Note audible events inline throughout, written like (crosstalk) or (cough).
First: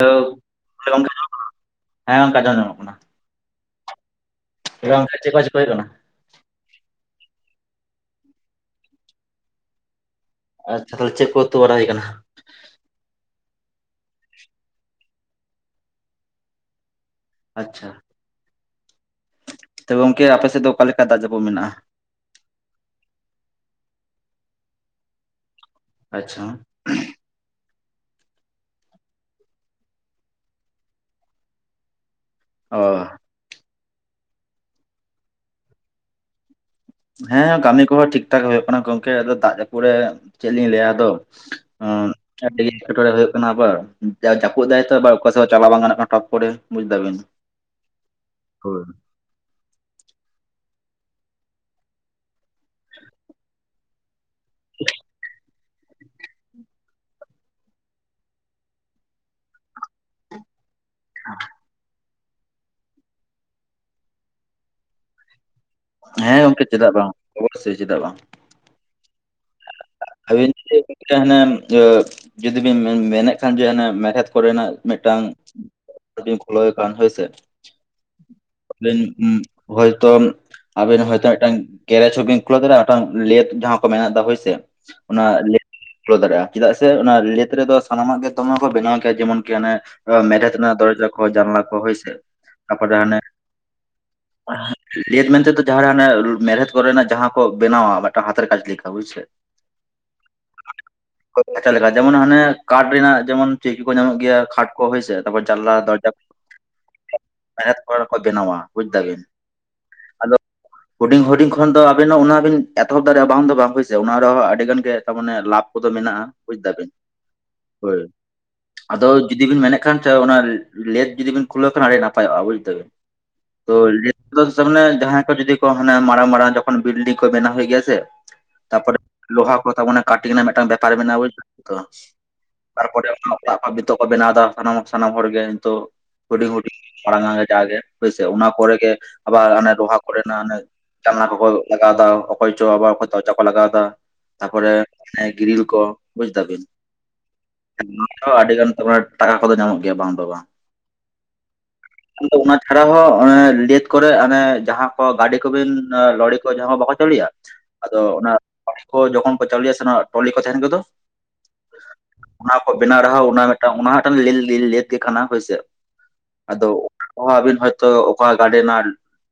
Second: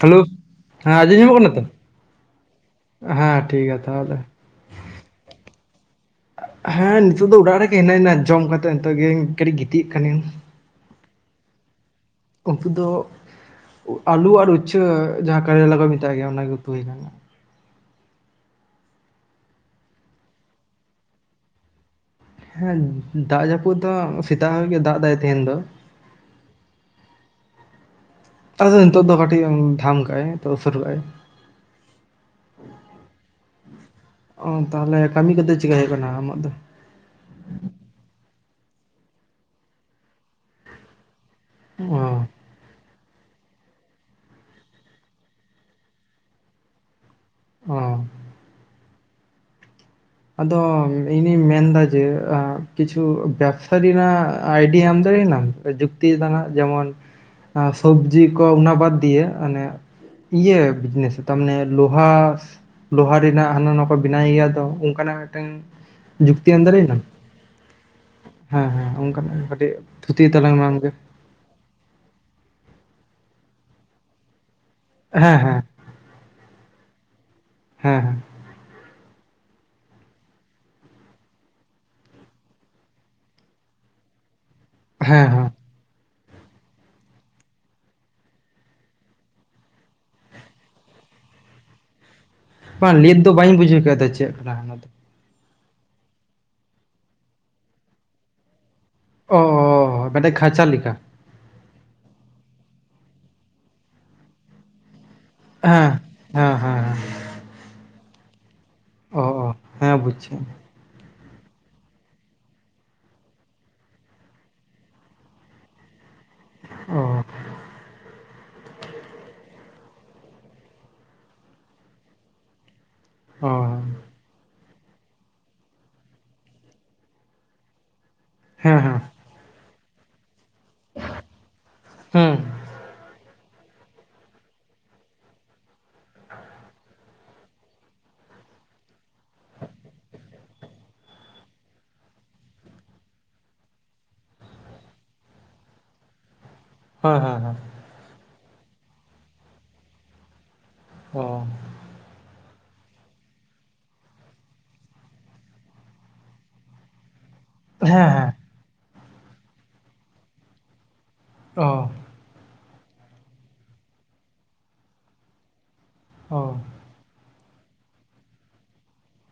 Hello ᱦᱮᱸ ᱟᱸᱡᱚᱢ ᱧᱟᱢᱚᱜ ᱠᱟᱱᱟ ᱛᱚ ᱦᱮᱸ ᱜᱚᱝᱠᱮ ᱟᱸᱡᱚᱢ ᱧᱟᱢᱚᱜ ᱠᱟᱱᱟ ᱦᱮᱸ ᱴᱷᱤᱠ ᱜᱮᱭᱟ ᱛᱟᱦᱚᱞᱮ ᱾ (unintelligible) ᱪᱮᱫ ᱠᱚ ᱪᱤᱠᱟᱹᱭ ᱛᱟᱢᱟ? ᱦᱮᱸ ᱱᱤᱛᱚᱜ ᱫᱚ ᱚᱲᱟᱜ ᱨᱮᱜᱮ ᱦᱤᱱᱟᱹᱧᱟ ᱡᱚᱢ ᱠᱟᱛᱮᱫ ᱱᱤᱛᱚᱜᱮ ᱠᱟᱹᱴᱤᱡ ᱜᱤᱛᱤᱡ ᱠᱟᱱᱟᱹᱧ ᱾ ᱟᱪᱪᱷᱟ ᱛᱟᱦᱚᱞᱮ ᱪᱮᱫ ᱠᱚ ᱩᱛᱩ ᱵᱟᱲᱟ ᱦᱩᱭ ᱟᱠᱟᱱᱟ? ᱩᱛᱩ ᱫᱚ ᱟᱞᱩ ᱟᱨ ᱩᱪᱷᱟᱹ ᱡᱟᱦᱟᱸ ᱠᱟᱨᱮᱞᱟ ᱠᱚ ᱢᱮᱛᱟᱜ ᱜᱮᱭᱟ ᱚᱱᱟᱜᱮ ᱩᱛᱩ ᱦᱩᱭ ᱮᱱᱟ᱾ ᱟᱪᱪᱷᱟ ᱾ ᱛᱚᱵᱮ ᱜᱚᱝᱠᱮ ᱟᱯᱮ ᱥᱮᱫ ᱫᱚ ᱚᱠᱟ ᱞᱮᱠᱟ ᱫᱟᱜ ᱡᱟᱹᱯᱩ ᱢᱮᱱᱟᱜ-ᱟ? ᱦᱮᱸ ᱫᱟᱜ ᱡᱟᱹᱯᱩᱫ ᱫᱚ ᱥᱮᱛᱟᱜ ᱠᱷᱚᱡᱽ ᱜᱮ ᱫᱟᱜ ᱮᱫᱟᱭ ᱛᱟᱦᱮᱧ ᱫᱚ ᱾ ᱟᱪᱪᱷᱟ ᱾ ᱟᱫᱚ ᱱᱤᱛᱚᱜ ᱫᱚ ᱠᱟᱴᱤᱡ ᱮ ᱛᱷᱟᱢ ᱠᱟᱜ- ᱟᱭ ᱱᱤᱛᱚᱜ ᱛᱚ ᱥᱩᱨᱩ ᱟᱭ ᱾ ᱚ᱾ ᱚ ᱛᱟᱦᱞᱮ ᱠᱟᱹᱢᱤ ᱠᱚᱫᱚ ᱪᱤᱜᱠᱟᱹ ᱦᱩᱭᱩᱜ ᱠᱟᱱᱟ ᱟᱢᱟᱜ ᱫᱚ? ᱦᱮᱸ ᱠᱟᱹᱢᱤ ᱠᱚᱦᱚᱸ ᱴᱷᱤᱠ ᱴᱷᱟᱠ ᱦᱩᱭᱩᱜ ᱠᱟᱱᱟ ᱜᱚᱝᱠᱮ ᱟᱫᱚ ᱫᱟᱜ ᱡᱟᱹᱯᱩᱫ ᱨᱮ ᱪᱮᱫ ᱞᱤᱧ ᱞᱟᱹᱭᱟ ᱟᱫᱚ᱾ ᱚᱸ ᱚ᱾ ᱟᱹᱰᱤ ᱮᱴᱠᱚᱬᱮ ᱦᱩᱭᱩᱜ ᱠᱟᱱᱟ ᱵᱟᱝ ᱡᱟ ᱡᱟᱹᱯᱩᱫ ᱫᱟᱭ ᱛᱚ ᱮᱵᱟᱨ ᱚᱠᱟ ᱥᱮᱫ ᱦᱚ ᱪᱟᱞᱟᱣ ᱵᱟᱝ ᱜᱟᱱᱚᱜ ᱠᱟᱱᱟ ᱴᱚᱯ ᱠᱚᱨᱮ ᱵᱩᱡ ᱫᱟᱵᱤᱱ ᱾ ᱦᱚᱸ (inaudible) ᱟᱫᱚ ᱤᱧᱫᱩᱧ ᱢᱮᱱᱫᱟ ᱡᱮ ᱟᱸ ᱠᱤᱪᱷᱩ ᱵᱮᱵ ᱥᱟ ᱫᱤᱭᱮ ᱱᱟᱜ ᱟᱭᱰᱤᱭᱟ ᱮᱢ ᱫᱟᱲᱤᱭᱱᱟᱢ ᱥᱮ ᱡᱩᱠᱛᱤ (unintelligible) ᱡᱮᱢᱚᱱ ᱥᱚᱵᱽᱡᱤ ᱠᱚ ᱚᱱᱟ ᱵᱟᱫᱽ ᱫᱤᱭᱮ ᱚᱱᱮ ᱤᱭᱟᱹ ᱵᱤᱡᱽᱱᱮᱥ ᱛᱟ ᱢᱟᱱᱮ ᱞᱳᱦᱟᱥ ᱞᱳᱦᱟ ᱨᱮᱱᱟᱜ ᱦᱟᱱᱟ ᱱᱟᱣᱟ ᱠᱚ ᱵᱮᱱᱟᱣ ᱜᱮᱭᱟ ᱫᱚ ᱚᱝᱠᱟᱱᱟᱜ ᱢᱮᱜᱴᱟᱝ ᱦᱮᱸ ᱜᱚᱝᱠᱮ ᱪᱮᱫᱟᱜ ᱵᱟᱝ, ᱚᱵᱚᱥᱥᱳᱭ ᱪᱮᱫᱟᱜ ᱵᱟᱝ᱾ ᱦᱮᱸ ᱦᱮᱸ ᱚᱝᱠᱟᱱᱟᱜ ᱚᱝᱠᱟ (inaudible) ᱴᱮ ᱦᱟᱱᱮᱢ ᱤᱭᱟᱹ ᱡᱩᱫᱤ ᱵᱤᱱ ᱢᱮᱱᱮᱜ ᱠᱷᱟᱱ ᱡᱮ ᱢᱮᱬᱦᱮᱫ ᱠᱚᱨᱮᱱᱟᱜ ᱢᱤᱫᱴᱟᱝ ᱦᱮᱸ ᱦᱮᱸ ᱡᱩᱫᱤᱢ ᱠᱷᱩᱞᱟᱹᱣ ᱠᱷᱟᱱ ᱷᱳᱭ ᱥᱮ, ᱦᱮᱸ (unintelligible) ᱦᱳᱭᱛᱚ ᱟᱵᱮᱱ ᱦᱚᱭᱛᱚ ᱢᱤᱫᱴᱟᱝ ᱠᱮᱨᱮᱪ ᱦᱚᱸ ᱵᱤᱱ ᱠᱷᱩᱞᱟᱹᱣ ᱫᱟᱲᱮᱜᱼᱟ, ᱢᱤᱫᱴᱟᱝ ᱞᱮᱫ ᱡᱟᱦᱟᱸ ᱠᱚ ᱢᱮᱱᱮᱫᱟ ᱦᱳᱭᱥᱮ ᱦᱮᱸ ᱚᱱᱟ ᱦᱮᱸ ᱦᱮᱸ ᱞᱮ ᱠᱷᱩᱞᱟᱹ ᱫᱟᱲᱮᱜᱼᱟ ᱪᱮᱫᱟᱜ ᱥᱮ ᱚᱱᱟ ᱞᱮᱫ ᱨᱮᱫᱚ ᱥᱟᱱᱟᱢᱟᱜ ᱜᱮ ᱫᱚᱢᱮ ᱠᱚ ᱵᱮᱱᱟᱣ ᱠᱮᱭᱟ ᱡᱮᱢᱚᱱ ᱠᱤ ᱦᱟᱱᱮ ᱚ ᱢᱮᱨᱮᱫ ᱨᱮᱱᱟᱜ ᱫᱚᱨᱡᱟ ᱠᱚ, ᱡᱟᱱᱞᱟ ᱠᱚ ᱦᱳᱭ ᱥᱮ ᱾ ᱵᱟᱝ ᱞᱮᱫ ᱫᱚ ᱵᱟᱧ ᱵᱩᱡᱷᱟᱹᱣ ᱠᱮᱜᱼᱟ ᱛᱚ, ᱪᱮᱜ ᱠᱟᱱᱟ ᱚᱱᱟ ᱫᱚ? ᱞᱮᱫ ᱢᱮᱱᱛᱮ ᱫᱚ ᱡᱟᱦᱟᱸ ᱨᱮ ᱦᱟᱱᱮ ᱢᱮᱨᱦᱮᱫ ᱠᱚᱨᱮᱱᱟᱜ ᱡᱟᱦᱟᱸ ᱠᱚ ᱵᱮᱱᱟᱣᱟ ᱢᱮᱜᱴᱟᱝ ᱦᱟᱛᱮᱨ ᱠᱟᱡᱽ ᱞᱮᱠᱟ, ᱵᱩᱡᱽ ᱥᱮ? ᱚ ᱢᱟᱱᱮ ᱠᱷᱟᱸᱪᱟ ᱞᱮᱠᱟ? (unintelligible) ᱡᱮᱢᱚᱱ ᱦᱟᱱᱮ ᱠᱟᱴ ᱨᱮᱱᱟᱜ ᱡᱮᱢᱚᱱ ᱪᱟᱹᱭᱠᱤ ᱠᱚ ᱧᱟᱢᱚᱜ ᱜᱮᱭᱟ, ᱠᱷᱟᱴ ᱠᱚ ᱦᱳᱭᱥᱮ ᱛᱟᱨᱯᱚᱨ ᱡᱟᱱᱞᱟ ᱦᱮᱸ ᱫᱚᱨᱡᱟ ᱦᱮᱸ ᱦᱮᱸ ᱦᱮᱸ (inaudible) ᱢᱮᱬᱦᱮᱛ ᱠᱚᱨᱮ ᱠᱚ ᱵᱮᱱᱟᱣᱟ ᱾ ᱵᱩᱡᱽ ᱫᱟᱵᱤᱱ? ᱚ ᱚ ᱦᱮᱸ ᱵᱩᱡᱽ ᱟᱫᱚ ᱠᱮᱫ ᱦᱩᱰᱤᱧ ᱦᱩᱰᱤᱧ ᱠᱷᱚᱱ ᱫᱚ ᱟᱵᱤᱱ ᱦᱚᱸ ᱚᱱᱟ ᱵᱤᱱ ᱮᱛᱚᱦᱚᱵ ᱫᱟᱲᱮᱜᱼᱟ, ᱵᱟᱝ ᱫᱚ ᱵᱟᱝ ᱦᱩᱭ ᱚᱱᱟ ᱨᱮᱦᱚᱸ ᱟᱰᱤ ᱜᱟᱱ ᱜᱮ ᱛᱟᱢᱟᱱᱮ ᱞᱟᱵᱽ ᱠᱚᱫᱚ ᱢᱮᱱᱟᱜᱼᱟ᱾ ᱵᱩᱡᱽ ᱫᱟᱵᱤᱱ? ᱚ ᱦᱳᱭ, ᱟᱫᱚ ᱡᱩᱫᱤ ᱵᱤᱱ ᱢᱮᱱᱮᱜ ᱠᱷᱟᱱ ᱪᱟᱣ ᱚᱱᱟ ᱞᱮᱫ ᱡᱩᱫᱤ ᱵᱤᱱ ᱠᱷᱩᱞᱟᱹᱣ ᱠᱷᱟᱱ ᱟᱰᱤ ᱱᱟᱯᱟᱭᱚᱜᱼᱟ, ᱵᱩᱡ ᱫᱟᱵᱤᱱ? ᱚ ᱛᱚ ᱞᱮ (unintelligible) ᱡᱟᱦᱟᱸᱭ ᱠᱚ ᱡᱩᱫᱤ ᱠᱚ ᱦᱟᱱᱮ ᱢᱟᱨᱟᱝ ᱢᱟᱨᱟᱝ ᱡᱚᱠᱷᱚᱱ ᱵᱤᱞᱰᱤᱝ ᱠᱚ ᱵᱮᱱᱟᱣ ᱦᱩᱭ ᱜᱮᱭᱟ ᱥᱮ᱾ ᱦᱮᱸ ᱛᱟᱯᱚᱨᱮ ᱦᱮᱸ ᱞᱳᱦᱟ ᱠᱚ ᱛᱟ ᱢᱟᱱᱮ ᱠᱟᱴᱤᱝ ᱱᱟᱜ ᱢᱤᱫᱴᱟᱝ ᱵᱮᱯᱟᱨ ᱢᱮᱱᱟᱜᱼᱟ ᱵᱩᱡ ᱦᱩᱸ (inaudible) ᱛᱚᱯᱚᱨᱮ ᱚᱱᱟ (unintelligible) ᱵᱮᱱᱟᱣᱫᱟ ᱥᱟᱱᱟᱢ ᱥᱟᱱᱟᱢ ᱦᱚᱲ ᱜᱮ ᱱᱤᱛᱚᱜ᱾ ᱦᱩᱰᱤᱝ ᱦᱩᱰᱤᱝ ᱢᱟᱲᱟᱝ (unintelligible) ᱡᱟᱜᱮ ᱦᱳᱭ ᱥᱮ, ᱚᱱᱟ ᱠᱚᱨᱮ ᱜᱮ ᱟᱵᱟᱨ ᱨᱚᱦᱟ ᱠᱚᱨᱮᱱᱟᱜ ᱦᱟᱱᱮ ᱡᱟᱞᱱᱟ ᱠᱚᱠᱚ ᱞᱟᱜᱟᱣ ᱫᱟ ᱚᱠᱚᱭ ᱪᱚ ᱟᱵᱟ (inaudible) ᱠᱚ ᱞᱟᱜᱟᱣᱫᱟ, ᱛᱟᱯᱚᱨᱮ ᱟᱱᱮ ᱜᱤᱨᱤᱞ ᱠᱚ ᱵᱩᱡᱷ ᱫᱟ ᱵᱤᱱ᱾ ᱦᱮᱸ ᱦᱮᱸ ᱦᱮᱸ᱾ (unintelligible) ᱟᱹᱰᱤ ᱜᱟᱱ ᱛᱟᱞᱮ ᱴᱟᱠᱟ ᱠᱚᱫᱚ ᱧᱟᱢᱚᱜ ᱜᱮᱭᱟ ᱵᱟᱝ ᱫᱚ ᱵᱟᱝ᱾ ᱚ (inaudible) ᱩᱱᱫᱚ ᱚᱱᱟ ᱪᱷᱟᱲᱟ ᱦᱚᱸ ᱮᱸ ᱞᱮᱫ ᱠᱚᱨᱮ ᱚᱱᱮ ᱡᱟᱦᱟᱸ ᱠᱚ ᱜᱟᱹᱰᱤ ᱠᱚᱵᱤᱱ ᱞᱚᱲᱤ ᱠᱚ ᱡᱟᱦᱟᱸ ᱠᱚ ᱵᱟᱠᱚ ᱪᱚᱞᱩᱭᱟ ᱟᱫᱚ ᱦᱮᱸ ᱚᱱᱟ ᱦᱮᱸ (unintelligible) ᱡᱚᱠᱷᱚᱱ ᱠᱚ ᱪᱟᱹᱞᱩᱭᱟ ᱥᱮ ᱚᱱᱟ ᱴᱚᱞᱤ ᱠᱚ ᱛᱟᱦᱮᱱ ᱜᱮᱫᱚ ᱚ ᱚᱱᱟ ᱠᱚᱠᱚ ᱵᱮᱱᱟᱣ ᱨᱮᱦᱟ ᱚᱱᱟ ᱢᱤᱫᱴᱟᱝ ᱚᱱᱟ ᱢᱤᱫᱴᱟᱝ ᱞᱮᱞ-ᱞᱮᱞ ᱞᱮᱫ ᱜᱮ ᱠᱟᱱᱟ ᱦᱳᱭᱥᱮ᱾ ᱚ ᱟᱫᱚ ᱚᱱᱟ ᱠᱚᱦᱚᱸ ᱟᱹᱵᱤᱱ ᱦᱚᱭᱛᱳ ᱚᱠᱟ ᱜᱟᱹᱰᱮ ᱱᱟᱞ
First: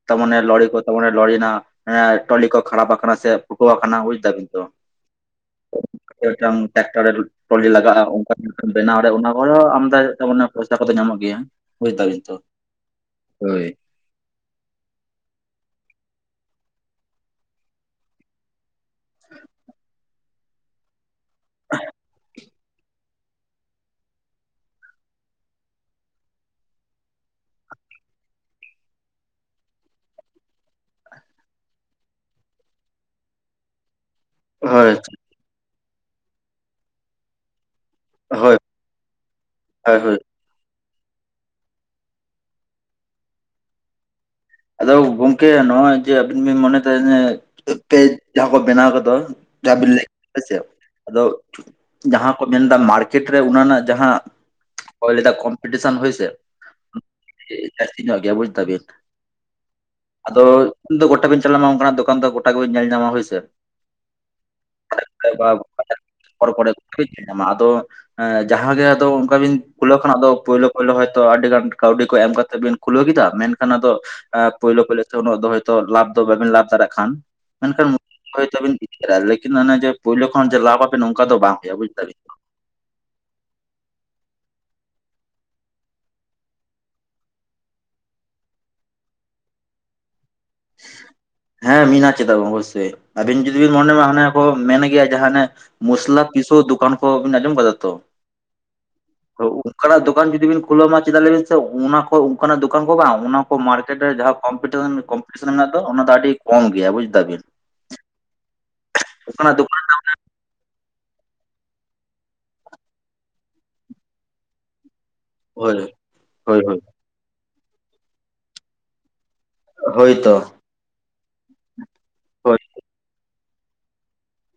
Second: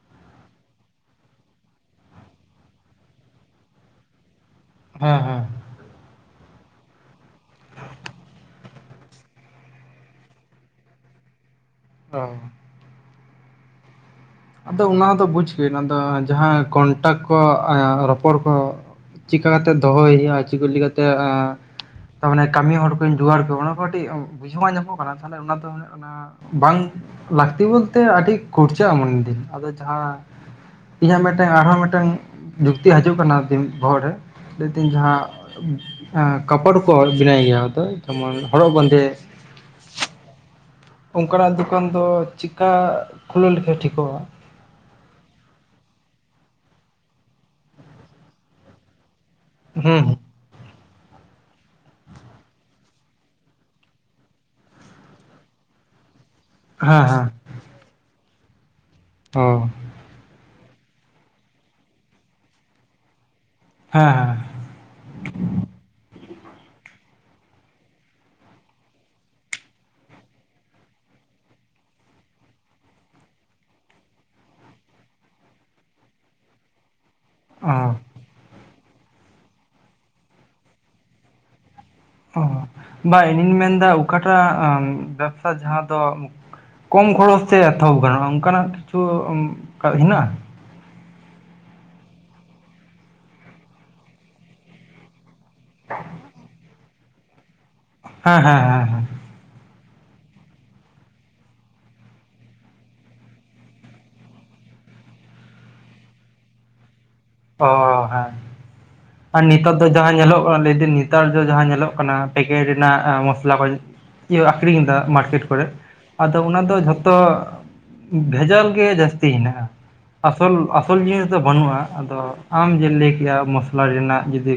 ᱛᱟᱢᱟᱱᱮ ᱞᱚᱲᱤ ᱠᱚ ᱛᱟᱢᱟᱱᱮ ᱞᱚᱲᱤᱱᱟᱜ ᱮᱸ ᱴᱚᱞᱤ ᱠᱚ ᱠᱷᱟᱲᱟᱯ ᱟᱠᱟᱱᱟ ᱥᱮ ᱴᱩᱠᱟᱹᱣᱟ ᱠᱟᱱᱟ ᱵᱩᱡ ᱫᱟᱵᱤᱱ ᱛᱚ᱾ ᱦᱮᱸ ᱦᱮᱸ᱾ (unintelligible) ᱴᱚᱞᱤ (unintelligible) ᱚᱱᱟ ᱠᱚᱨᱮ ᱦᱚᱸ ᱟᱢᱫᱟ ᱛᱟᱢᱟᱱᱮ ᱯᱚᱭᱥᱟ ᱠᱚᱫᱚ ᱧᱟᱢᱚᱜ ᱜᱮᱭᱟ᱾ ᱵᱩᱡᱽ ᱫᱟᱵᱤᱱ ᱚ ᱛᱚ, ᱦᱳᱭ᱾ ᱟᱫᱚ ᱚᱱᱟ ᱫᱚ ᱵᱩᱡᱷᱽ ᱵᱤᱱ ᱟᱫᱚ ᱡᱟᱦᱟᱸ ᱠᱚᱱᱴᱟᱠᱴ ᱠᱚ ᱨᱚᱯᱚᱲ ᱠᱚᱼᱼ ᱪᱤᱠᱟᱹᱜ ᱠᱟᱛᱮ ᱫᱚᱦᱚᱭ ᱦᱩᱭᱩᱜᱼᱟ, ᱪᱤᱠᱟᱹ ᱞᱮᱠᱟᱛᱮᱼᱼ ᱛᱟᱨ ᱢᱟᱱᱮ ᱠᱟᱹᱢᱤ ᱦᱚᱲ ᱠᱚᱧ ᱡᱩᱜᱟᱲ ᱠᱚᱣᱟ, ᱚᱱᱟ ᱠᱚ ᱠᱟᱹᱴᱤᱡ ᱵᱩᱡᱷᱟᱹᱣ ᱧᱟᱢᱚᱜ ᱠᱟᱱᱟ ᱛᱟᱦᱞᱮ ᱚᱱᱟ ᱫᱚᱼᱼ ᱵᱟᱝ ᱞᱟᱹᱠᱛᱤ ᱵᱚᱞᱛᱮ ᱟᱹᱰᱤ ᱠᱷᱚᱨᱪᱟᱜᱼᱟ ᱢᱚᱱᱮᱭ ᱫᱤᱧ ᱟᱫᱚ ᱡᱟᱦᱟᱸ ᱤᱧᱟᱹᱜ ᱢᱤᱫᱴᱟᱝ ᱟᱨᱦᱚᱸ ᱢᱤᱫᱴᱟᱝ ᱡᱩᱠᱛᱤ ᱦᱤᱡᱩᱜ ᱠᱟᱱᱟ ᱫᱤᱱ ᱵᱚᱦᱚᱜ ᱨᱮ᱾ ᱞᱟᱹᱭ ᱫᱟᱹᱧ ᱦᱳᱭ ᱡᱟᱦᱟᱸ ᱠᱟᱯᱚᱲ ᱠᱚ ᱵᱮᱱᱟᱹ ᱜᱮᱭᱟ ᱟᱫᱚ ᱡᱮᱢᱚᱱ ᱦᱳᱭ ᱦᱚᱨᱚᱜ ᱵᱟᱸᱫᱮ (unintelligible) ᱚᱱᱠᱟᱱᱟᱜ ᱫᱚᱠᱟᱱ ᱫᱚ ᱪᱤᱠᱟ ᱠᱷᱩᱞᱟᱹᱣ ᱞᱮᱠᱷᱟᱡ ᱴᱷᱤᱠᱚᱜᱼᱟ? ᱟᱫᱚ ᱜᱚᱢᱠᱮ ᱱᱚᱜᱼᱚᱭ ᱡᱮ ᱟᱵᱤᱱ ᱵᱤᱱ ᱢᱚᱱᱮᱭ ᱫᱟ ᱛᱟᱦᱮ ᱡᱮ ᱯᱮ (unintelligible) ᱠᱚ ᱵᱮᱱᱟᱣ ᱜᱚᱫᱚᱜ-ᱟ᱾ ᱦᱩᱸ (unintelligible) ᱦᱮᱸᱥᱮ ᱟᱫᱚ ᱡᱟᱦᱟᱸ ᱠᱚ ᱢᱮᱱᱫᱟ ᱢᱟᱨᱠᱮᱴ ᱨᱮ ᱚᱱᱟ ᱨᱮᱱᱟᱜ ᱡᱟᱦᱟᱸ (unintelligible) ᱠᱚᱢᱯᱤᱴᱤᱥᱚᱱ ᱦᱳᱭ ᱟᱥᱮ᱾ ᱦᱟ ᱦᱟ᱾ (unintelligible) (unintelligible) ᱚ᱾ ᱟᱫᱚ ᱤᱧ ᱫᱚ ᱜᱚᱴᱟᱜᱤᱧ ᱪᱟᱞᱟᱜ-ᱟ ᱱᱚᱝᱠᱟᱱᱟᱜ ᱫᱚᱠᱟᱱ ᱫᱚ ᱜᱚᱴᱟ ᱜᱮᱵᱤᱱ ᱧᱮᱞ ᱧᱟᱢᱟ ᱦᱳᱭ ᱥᱮ᱾ ᱦᱮᱸ᱾ ᱚᱨ (inaudible) ᱧᱟᱢᱟ ᱟᱫᱚᱼᱼ ᱮᱸ ᱡᱟᱦᱟᱸ ᱜᱮ ᱟᱫᱚ ᱚᱱᱠᱟ ᱵᱤᱱ ᱠᱷᱩᱞᱟᱹᱣ ᱠᱷᱟᱱᱟᱜ ᱟᱫᱚ, ᱯᱳᱭᱞᱳ ᱯᱳᱭᱞᱳ ᱦᱳᱭᱛᱳ ᱟᱹᱰᱤ ᱜᱟᱱ ᱠᱟᱹᱣᱰᱤ ᱠᱚ ᱮᱢ ᱠᱟᱛᱮᱜ ᱵᱤᱱᱼᱼ ᱠᱷᱩᱞᱟᱹᱣ ᱠᱮᱫᱟ ᱢᱮᱱᱠᱷᱟᱱ ᱟᱫᱚᱼᱼ ᱮᱸ ᱯᱳᱭᱞᱳ ᱯᱳᱭᱞᱳ ᱛᱮ ᱩᱱᱟᱹᱜ ᱫᱚ ᱦᱳᱭᱛᱳ ᱞᱟᱵᱷ ᱫᱚ ᱵᱟᱵᱤᱱ ᱞᱟᱵᱷ ᱫᱟᱲᱮᱭᱟᱜ ᱠᱷᱟᱱ ᱚ ᱢᱮᱱᱠᱷᱟᱱᱼᱼ ᱦᱳᱭ ᱛᱚ ᱟᱵᱤᱱ (unintelligible) ᱞᱮᱠᱤᱱ ᱚᱱᱮ ᱡᱮ ᱯᱳᱭᱞᱳ ᱠᱷᱚᱱ ᱡᱮ ᱞᱟᱵᱷ ᱟᱵᱮᱱ ᱚᱱᱠᱟ ᱫᱚ ᱵᱟᱝ ᱦᱩᱭᱩᱜᱼᱟ ᱵᱩᱡᱷ ᱫᱟᱹᱵᱤᱱ᱾ ᱚ ᱵᱟ ᱤᱧᱤᱧ ᱢᱮᱱᱫᱟ ᱚᱠᱟᱴᱟᱜ ᱵᱮᱵᱥᱟ ᱡᱟᱦᱟᱸ ᱫᱚᱼᱼ ᱠᱚᱢ ᱠᱷᱚᱨᱚᱪ ᱛᱮ ᱮᱛᱚᱦᱚᱵ ᱜᱟᱱᱚᱜᱼᱟ, ᱚᱱᱠᱟᱱᱟᱜ ᱠᱤᱪᱷᱩ (unintelligible) ᱦᱮᱱᱟᱜᱼᱟ? ᱦᱮᱸ ᱢᱮᱱᱟᱜ-ᱟ ᱪᱮᱫᱟ ᱵᱚᱱ ᱚᱵᱚᱥᱚᱭ ᱟᱵᱤᱱ ᱡᱩᱫᱤ ᱵᱤᱱ ᱢᱚᱱᱮᱢᱟ ᱦᱟᱱᱮ ᱠᱚ ᱢᱮᱱ ᱜᱮᱭᱟ ᱡᱟᱦᱟᱸᱱᱮᱼᱼ ᱢᱩᱥᱞᱟ ᱯᱤᱥᱟᱹᱣ ᱫᱚᱠᱟᱱ ᱠᱚ ᱵᱤᱱ ᱟᱡᱚᱢ ᱠᱟᱫᱟ ᱛᱚ? ᱦᱮᱸ ᱦᱮᱸ ᱦᱮᱸ ᱦᱮᱸ᱾ ᱛᱚ ᱚᱱᱠᱟᱱᱟᱜ ᱫᱚᱠᱟᱱ ᱡᱩᱫᱤ ᱵᱤᱱ ᱠᱷᱩᱞᱟᱹᱣᱢᱟ ᱪᱮᱫᱟᱜ ᱞᱮᱵᱤᱱ ᱥᱮ, ᱚᱱᱟ ᱠᱚ ᱚᱱᱠᱟᱱᱟᱜ ᱫᱚᱠᱟᱱ ᱠᱚ ᱵᱟᱝ ᱚᱱᱟᱼᱼ ᱢᱟᱨᱠᱮᱴ ᱨᱮ ᱡᱟᱦᱟᱸ ᱠᱚ ᱠᱚᱢᱯᱤᱴᱤᱥᱚᱱ ᱠᱚᱢᱯᱤᱴᱤᱥᱚᱱ ᱢᱮᱱᱟᱜ ᱫᱚ ᱚᱱᱟ ᱫᱚ ᱟᱹᱰᱤ ᱠᱚᱢ ᱜᱮᱭᱟ ᱵᱩᱡᱽ ᱫᱟ ᱵᱤᱱ᱾ ᱚ ᱦᱮᱸ ᱟᱨ ᱱᱤᱛᱚᱜ ᱫᱚᱠᱟᱱ ᱫᱚᱼᱼ ᱱᱤᱛᱚᱜ ᱡᱟᱦᱟᱸ ᱧᱮᱞᱚᱜ (unintelligible) ᱱᱮᱛᱟᱨ ᱡᱟᱸᱦᱟᱸ ᱧᱮᱞᱚᱜ ᱠᱟᱱᱟ ᱯᱮᱠᱮᱴ ᱨᱮᱱᱟᱜ ᱢᱚᱥᱞᱟ ᱠᱚᱼᱼ ᱤᱭᱟᱹ ᱟᱠᱷᱨᱤᱧ ᱫᱟ ᱢᱟᱨᱠᱮᱴᱼᱼ ᱠᱚᱨᱮ ᱦᱳᱭ ᱟᱫᱚ ᱦᱳᱭ ᱚᱱᱟ ᱫᱚ ᱦᱳᱭ ᱡᱷᱚᱛᱚ ᱵᱷᱮᱡᱟᱞ ᱜᱮ ᱡᱟᱹᱥᱛᱤ ᱦᱮᱱᱟᱜᱼᱟ ᱾ ᱦᱳᱭᱛᱚ ᱟᱥᱚᱞ ᱟᱥᱚᱞ ᱡᱤᱱᱤᱥ ᱫᱚ ᱵᱟᱹᱱᱩᱜᱼᱟ ᱾ ᱟᱫᱚ ᱦᱳᱭ ᱟᱢ ᱡᱮ ᱞᱟᱹᱭ ᱠᱮᱜᱼᱟ ᱢᱚᱥᱞᱟ ᱨᱮᱱᱟᱜᱼᱼ ᱡᱩᱫᱤ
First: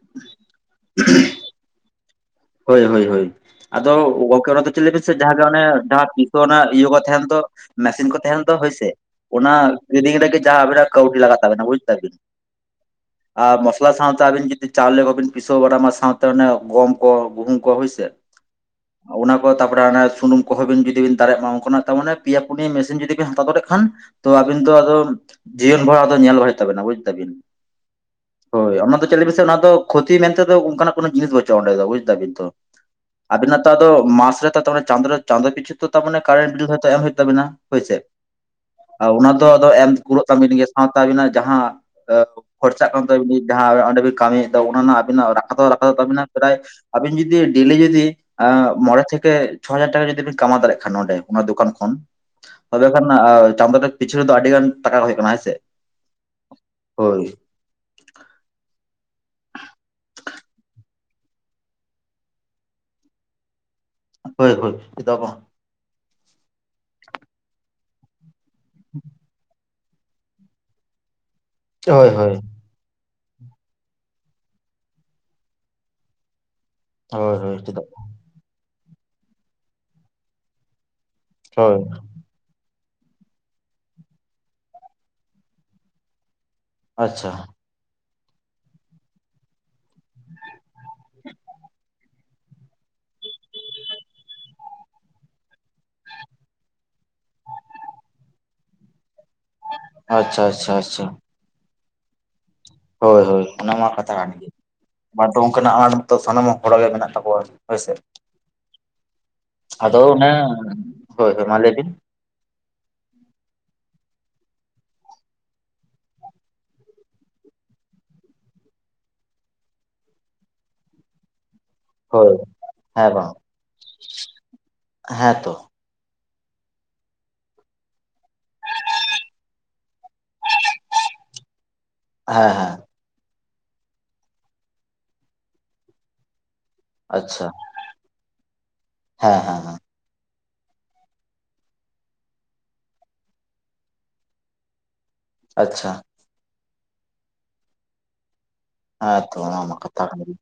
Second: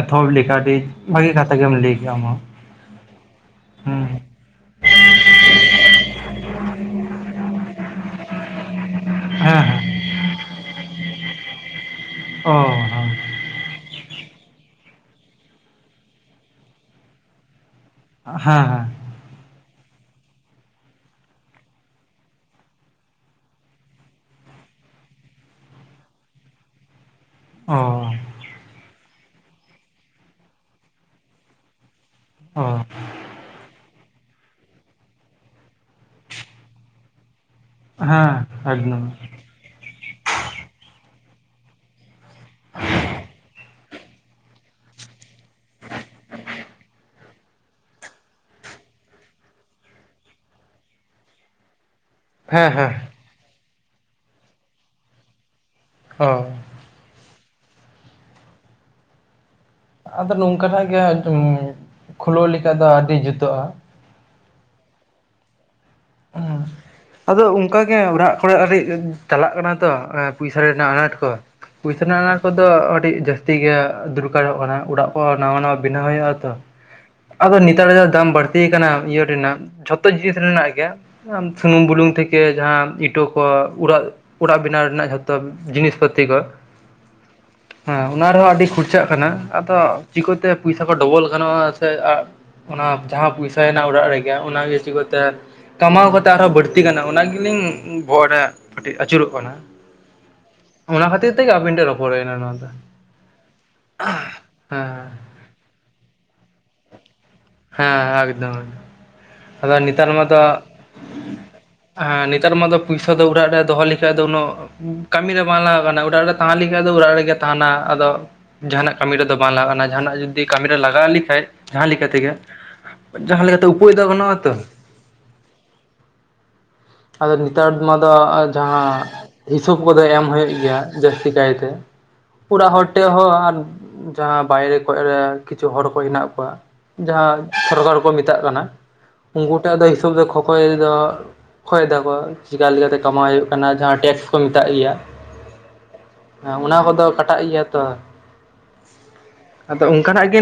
ᱮᱛᱚᱦᱚᱵ ᱞᱮᱠᱟᱜᱮ ᱵᱷᱟᱜᱮ ᱠᱟᱛᱷᱟ ᱜᱮᱢ ᱞᱟᱹᱭ ᱠᱮᱜᱼᱟ ᱟᱢ ᱦᱚᱸ᱾ ᱦᱳᱭ ᱦᱳᱭ ᱦᱳᱭ ᱦᱩᱸ ᱟᱫᱚ ᱜᱟᱢᱠᱮ ᱚᱱᱟ ᱫᱚᱼᱼ ᱞᱟᱹᱭ ᱯᱮᱥᱮᱫ ᱡᱟᱦᱟᱸ ᱜᱮ ᱚᱱᱮ ᱡᱟᱦᱟ ᱯᱤᱯᱟᱹ ᱚᱱᱟ ᱤᱭᱟᱹ ᱠᱚ ᱛᱟᱦᱮᱱ ᱫᱚ ᱢᱮᱥᱤᱱ ᱠᱚ ᱛᱟᱦᱮᱱ ᱫᱚ ᱦᱳᱭᱥᱮ ᱾ ᱦᱮᱸ ᱚᱱᱟ ᱦᱮᱸ ᱠᱤᱨᱤᱧ ᱨᱮᱜᱮ ᱡᱟᱦᱟᱸ ᱟᱵᱤᱱᱤᱜ ᱠᱟᱹᱣᱰᱤ ᱞᱟᱜᱟᱜ ᱛᱟᱵᱤᱱᱟ ᱵᱩᱡᱽ ᱫᱟ ᱵᱤᱱ ᱾ ᱚ ᱦᱚᱸ ᱟᱨ ᱢᱚᱥᱞᱟ ᱥᱟᱶᱛᱮ ᱟᱹᱵᱤᱱ ᱡᱩᱫᱤ ᱪᱟᱣᱞᱮ ᱠᱚᱵᱤᱱ ᱯᱤᱥᱟᱹᱣ ᱚᱱᱟ ᱥᱟᱶᱛᱮ ᱚᱱᱮ ᱜᱚᱢ ᱠᱚ ᱜᱩᱦᱩᱢ ᱠᱚ ᱦᱳᱭᱥᱮ ᱾ ᱟ ᱦᱟᱸ᱾ ᱚᱱᱟ ᱠᱚ ᱛᱟᱨᱯᱚᱨᱮ ᱥᱩᱱᱩᱢ ᱠᱚᱦᱚᱸ ᱵᱤᱱ ᱡᱩᱫᱤ ᱵᱤᱱ ᱫᱟᱨᱮᱜ ᱢᱟ, ᱚᱱᱠᱟᱱᱟᱜ ᱛᱟᱨ ᱢᱟᱱᱮ ᱯᱤᱭᱟ ᱯᱩᱱᱭᱟᱹ ᱢᱮᱥᱤᱱ ᱡᱩᱫᱤ ᱵᱤᱱ ᱦᱟᱛᱟᱣ ᱫᱟᱲᱮᱭᱟᱜ ᱠᱷᱟᱱᱼᱼ ᱛᱚ ᱟᱵᱤᱱ ᱫᱚ ᱟᱫᱚ ᱡᱤᱭᱚᱱ ᱵᱷᱚᱨ ᱟᱫᱚ ᱧᱮᱞ ᱵᱟᱭ ᱦᱩᱭᱩᱜ ᱛᱟᱵᱤᱱᱟ ᱵᱩᱡᱽ ᱫᱟᱵᱤᱱ ᱾ ᱚᱻ ᱦᱳᱭ ᱚᱱᱟ ᱫᱚ ᱪᱮᱫ ᱞᱟᱹᱭ ᱵᱮᱱ ᱥᱮ ᱚᱱᱟ ᱫᱚ ᱠᱷᱚᱛᱤ ᱢᱮᱱᱛᱮ ᱫᱚ ᱚᱱᱠᱟᱱᱟᱜ ᱠᱳᱱᱳ ᱡᱤᱱᱤᱥ ᱵᱟᱪᱩᱜᱼᱟ ᱚᱰᱮ ᱫᱚ ᱵᱩᱡᱽ ᱫᱟ ᱵᱤᱱ ᱛᱚ᱾ ᱚ ᱟᱵᱤᱱᱟᱜ ᱛᱚ ᱟᱫᱚ ᱢᱟᱥ ᱨᱮᱛᱚ ᱪᱟᱸᱫᱳ ᱨᱮ ᱪᱟᱸᱫᱳ ᱯᱤᱪᱷᱩ ᱛᱚ ᱛᱟᱨᱢᱟᱱᱮ ᱠᱟᱨᱮᱱᱴ ᱵᱤᱞ ᱦᱚᱸᱛᱚ ᱮᱢ ᱦᱳᱭᱳᱜ ᱛᱟᱵᱤᱱᱟ᱾ ᱦᱳᱭᱥᱮ ᱦᱮᱸ ᱮᱠᱫᱚᱢ ᱟᱨ ᱚᱱᱟ ᱫᱚ ᱟᱫᱚ ᱮᱢ ᱠᱩᱲᱟᱹᱜ ᱛᱟᱵᱤᱱᱟ ᱥᱟᱶ ᱛᱮ ᱟᱵᱤᱱᱟ ᱡᱟᱦᱟᱸᱼᱼ ᱠᱷᱚᱨᱪᱟᱜ ᱠᱟᱱ (unintelligible) ᱡᱟᱦᱟᱸ ᱚᱱᱮ ᱚᱸᱰᱮ ᱵᱤᱱ ᱠᱟᱹᱢᱤᱭᱮᱜ ᱫᱚ ᱚᱱᱟ ᱨᱮᱱᱟᱜ ᱟᱵᱤᱱᱟᱜ ᱨᱟᱠᱟ ᱫᱚ ᱨᱟᱠᱟᱫᱚᱜ ᱛᱟᱵᱤᱱᱟ᱾ ᱯᱨᱟᱭ ᱟᱵᱤᱱ ᱡᱩᱫᱤ ᱰᱮᱞᱤ ᱡᱩᱫᱤ ᱟᱸᱜ ᱢᱚᱬᱮ ᱛᱷᱮᱠᱮ ᱪᱷᱚ ᱦᱟᱡᱟᱨ ᱴᱟᱠᱟ ᱡᱩᱫᱤ ᱵᱤᱱ ᱠᱟᱢᱟᱣ ᱫᱟᱲᱮᱭᱟᱜ ᱠᱷᱟᱱ ᱱᱚᱰᱮ ᱚᱱᱟ ᱫᱚᱠᱟᱱ ᱠᱷᱚᱱ, ᱦᱮᱸ ᱛᱚᱵᱮ ᱦᱮᱸ ᱠᱷᱟᱱ ᱚᱱᱟ ᱟᱺᱜ ᱪᱟᱸᱫᱳ ᱨᱮ ᱯᱤᱪᱷᱩ ᱨᱮ ᱫᱚ ᱟᱹᱰᱤ ᱜᱟᱱ ᱴᱟᱠᱟ (unintelligible) ᱦᱳᱭᱳᱜ ᱠᱟᱱᱟ ᱦᱮᱸᱥᱮ ᱾ ᱦᱚᱭ᱾ ᱦᱳᱭ᱾ ᱟᱫᱚ ᱱᱚᱝᱠᱟᱱᱟᱜ ᱜᱮ (unintelligible) ᱠᱷᱩᱞᱟᱹᱣ ᱞᱮᱠᱷᱟᱡ ᱫᱚ ᱟᱹᱰᱤ ᱡᱩᱛᱳᱜᱼᱟ᱾ ᱦᱳᱭ ᱦᱳᱭ ᱪᱮᱫᱟᱜ ᱵᱟᱝ ᱾ ᱩᱸ ᱦᱩᱸ ᱟᱫᱚ ᱚᱱᱠᱟ ᱜᱮ ᱚᱲᱟᱜ ᱠᱚᱨᱮ ᱟᱹᱰᱤ ᱪᱟᱞᱟᱜ ᱠᱟᱱᱟ ᱛᱚ ᱮᱸ ᱯᱩᱭᱥᱟ ᱨᱮᱱᱟᱜ ᱟᱱᱟᱴ ᱠᱚ, ᱯᱩᱭᱥᱟᱹ ᱦᱳᱭ ᱨᱮᱱᱟᱜ ᱦᱳᱭ ᱟᱱᱟᱴ ᱠᱚ ᱫᱚ ᱟᱹᱰᱤ ᱡᱟᱹᱥᱛᱤ ᱜᱮ ᱫᱚᱨᱠᱟᱨᱚᱜ ᱠᱟᱱᱟ ᱾ ᱳᱲᱟᱜ ᱠᱚ ᱱᱟᱣᱟ ᱱᱟᱣᱟ ᱵᱮᱱᱟᱣ ᱦᱳᱭᱳᱜᱼᱟ ᱛᱚ ᱦᱳᱭ ᱾ ᱟᱫᱚ ᱦᱳᱭ ᱪᱮᱫᱟᱜ ᱱᱮᱛᱟᱨ ᱵᱟᱝ ᱫᱚ ᱫᱟᱢ ᱵᱟᱹᱲᱛᱤ ᱠᱟᱱᱟ ᱾ ᱤᱭᱟᱹ ᱨᱮᱱᱟᱜ ᱡᱷᱚᱛᱚ ᱡᱤᱱᱤᱥ ᱨᱮᱱᱟᱜ ᱜᱮ, ᱟᱢ ᱦᱳᱭ ᱥᱩᱱᱩᱢ ᱵᱩᱞᱩᱝ ᱛᱷᱮ ᱤᱭᱟᱹ ᱡᱟᱦᱟᱸ ᱤᱴᱳ ᱠᱚ ᱩᱲᱟᱜ ᱚᱲᱟᱜ ᱵᱮᱱᱟᱣ ᱨᱮᱱᱟᱜ ᱡᱷᱚᱛᱚ ᱡᱤᱱᱤᱥ ᱯᱟᱛᱤ ᱠᱚ ᱾ ᱟᱪᱪᱷᱟ᱾ ᱦᱮᱸ ᱚᱱᱟ ᱨᱮᱦᱚᱸ ᱟᱹᱰᱤ ᱠᱷᱚᱨᱪᱟᱜ ᱠᱟᱱᱟ ᱾ ᱟᱫᱚ ᱪᱤᱠᱳᱛᱮ ᱯᱩᱭᱥᱟ ᱠᱚ ᱰᱚᱵᱚᱞ ᱜᱟᱱᱚᱜᱼᱟ, ᱥᱮ ᱟᱜ ᱚᱱᱟ ᱡᱟᱦᱟᱸ ᱯᱩᱭᱥᱟᱭᱮᱱᱟ ᱚᱲᱟᱜ ᱨᱮᱜᱮ ᱚᱱᱟᱜᱮ ᱪᱤᱠᱳᱛᱮ ᱠᱟᱢᱟᱣ ᱠᱟᱛᱮᱜ ᱟᱨ ᱦᱚᱸ ᱵᱟᱹᱲᱛᱤ ᱜᱟᱱᱚᱜᱼᱟ ᱚᱱᱟ ᱜᱮᱞᱤᱧ ᱵᱚᱦᱚᱰᱟᱜ ᱠᱟᱹᱴᱤᱡ ᱟᱹᱪᱩᱨᱚᱜ ᱠᱟᱱᱟ ᱾ ᱟᱪᱪᱷᱟ ᱟᱪᱪᱷᱟ ᱟᱪᱪᱷᱟ᱾ ᱴᱷᱤᱠᱟ ᱟᱵᱤᱱ ᱴᱷᱮᱡᱽ ᱨᱚᱯᱚᱨ ᱦᱩᱭ ᱮᱱᱟ ᱱᱚᱣᱟ ᱫᱚ ᱾ ᱦᱳᱭ ᱦᱳᱭ ᱚᱱᱟ ᱢᱟ ᱠᱟᱛᱷᱟ ᱠᱟᱱ ᱜᱮᱭᱟ ᱾ᱵᱟᱫᱫᱷᱚ ᱚᱱᱠᱟᱱᱟᱜ ᱦᱚᱸᱜ-ᱚᱭ ᱱᱤᱛᱳᱜ ᱥᱟᱱᱟᱢᱚᱜ ᱚᱲᱟᱜ ᱨᱮ ᱢᱮᱱᱟᱜ ᱛᱟᱠᱚᱣᱟ ᱾ ᱦᱮᱸ ᱦᱮᱸ ᱮᱠᱫᱚᱢ᱾ ᱟᱫᱚ ᱱᱮᱛᱟᱨ ᱢᱟ, ᱦᱳᱭ ᱦᱳᱭ ᱢᱟ ᱞᱟᱹᱭ ᱵᱤᱱ ᱦᱮᱸ ᱱᱮᱛᱟᱨ ᱢᱟ ᱫᱚ ᱯᱩᱭᱥᱟ ᱫᱚ ᱚᱲᱟᱜ ᱨᱮ ᱫᱚᱦᱚ ᱞᱮᱠᱷᱟᱡ ᱫᱚ ᱩᱱᱟᱹᱜ ᱠᱟᱹᱢᱤ ᱨᱮ ᱵᱟᱝ ᱞᱟᱜᱟᱜ ᱠᱟᱱᱟ ᱾ ᱩᱲᱟᱜ ᱨᱮ ᱛᱟᱦᱮᱸ ᱞᱮᱠᱟᱡ ᱫᱚ ᱩᱲᱟᱜ ᱨᱮᱜᱮ ᱛᱟᱸᱦᱮᱱᱟ ᱟᱫᱚ ᱡᱟᱦᱟᱱᱟᱜ ᱠᱟᱹᱢᱤ ᱨᱮᱫᱚ ᱵᱟᱝ ᱞᱟᱜᱟᱜ ᱠᱟᱱᱟ ᱡᱟᱦᱟᱱᱟᱜ ᱡᱩᱫᱤ ᱠᱟᱹᱢᱤ ᱨᱮ ᱞᱟᱜᱟᱣ ᱞᱮᱠᱷᱟᱡ ᱡᱟᱦᱟᱸ ᱞᱮᱠᱟ ᱛᱮᱜᱮ? ᱦᱳᱭ ᱦᱮᱸ ᱵᱟᱝ ᱡᱟᱦᱟᱸ ᱞᱮᱠᱟᱛᱮ ᱩᱯᱟᱹᱭ ᱫᱚ ᱜᱟᱱᱚᱜ-ᱟ ᱛᱚ᱾ ᱦᱮᱸ (unintelligible) ᱟᱫᱚ ᱱᱤᱛᱟᱨ ᱢᱟᱫᱚ ᱡᱟᱦᱟᱸ ᱦᱤᱥᱟᱹᱵ ᱠᱚᱫᱚ ᱮᱢ ᱦᱳᱭᱳᱜ ᱜᱮᱭᱟ ᱡᱟᱹᱥᱛᱤ ᱠᱟᱭᱛᱮ᱾ ᱦᱮᱸ ᱩᱲᱟᱜ ᱦᱮᱸ ᱦᱚᱲ ᱴᱷᱮᱡ ᱦᱚᱸ ᱟᱨ ᱡᱟᱦᱟᱸ ᱵᱟᱭᱨᱮ ᱠᱚᱡᱨᱮ ᱠᱤᱪᱷᱩ ᱦᱚᱲ ᱠᱚ ᱦᱮᱱᱟᱜ ᱠᱚᱣᱟ, ᱟᱪᱪᱷᱟ ᱡᱟᱦᱟᱸ ᱥᱚᱨᱠᱟᱨ ᱠᱚ ᱢᱮᱛᱟᱜ ᱠᱟᱱᱟ ᱦᱮᱸ ᱦᱮᱸ ᱩᱱᱠᱩ ᱦᱮᱸ ᱴᱟᱜ ᱫᱚ ᱦᱤᱥᱟᱹᱵ ᱫᱚ ᱠᱷᱚᱠᱚᱭ ᱫᱚ ᱠᱷᱚᱭ ᱫᱟᱠᱚ ᱪᱤᱠᱟ ᱞᱤᱠᱟᱛᱮ ᱠᱟᱢᱟᱣ ᱦᱩᱭᱩᱜ ᱠᱟᱱᱟ ᱡᱟᱦᱟᱸ ᱴᱮᱠᱥ ᱠᱚ ᱢᱮᱛᱟᱜ ᱜᱤᱭᱟ᱾ ᱟᱪᱪᱷᱟ᱾ ᱮᱸ ᱚᱱᱟ ᱠᱚᱫᱚ ᱠᱟᱴᱟᱜ ᱜᱮᱭᱟ ᱛᱚ ᱦᱮᱸ ᱛᱚ ᱚᱱᱟ ᱢᱟ ᱟᱫᱚ ᱠᱟᱛᱷᱟ ᱠᱟᱱ ᱚᱱᱠᱟᱱᱟᱜ ᱜᱮ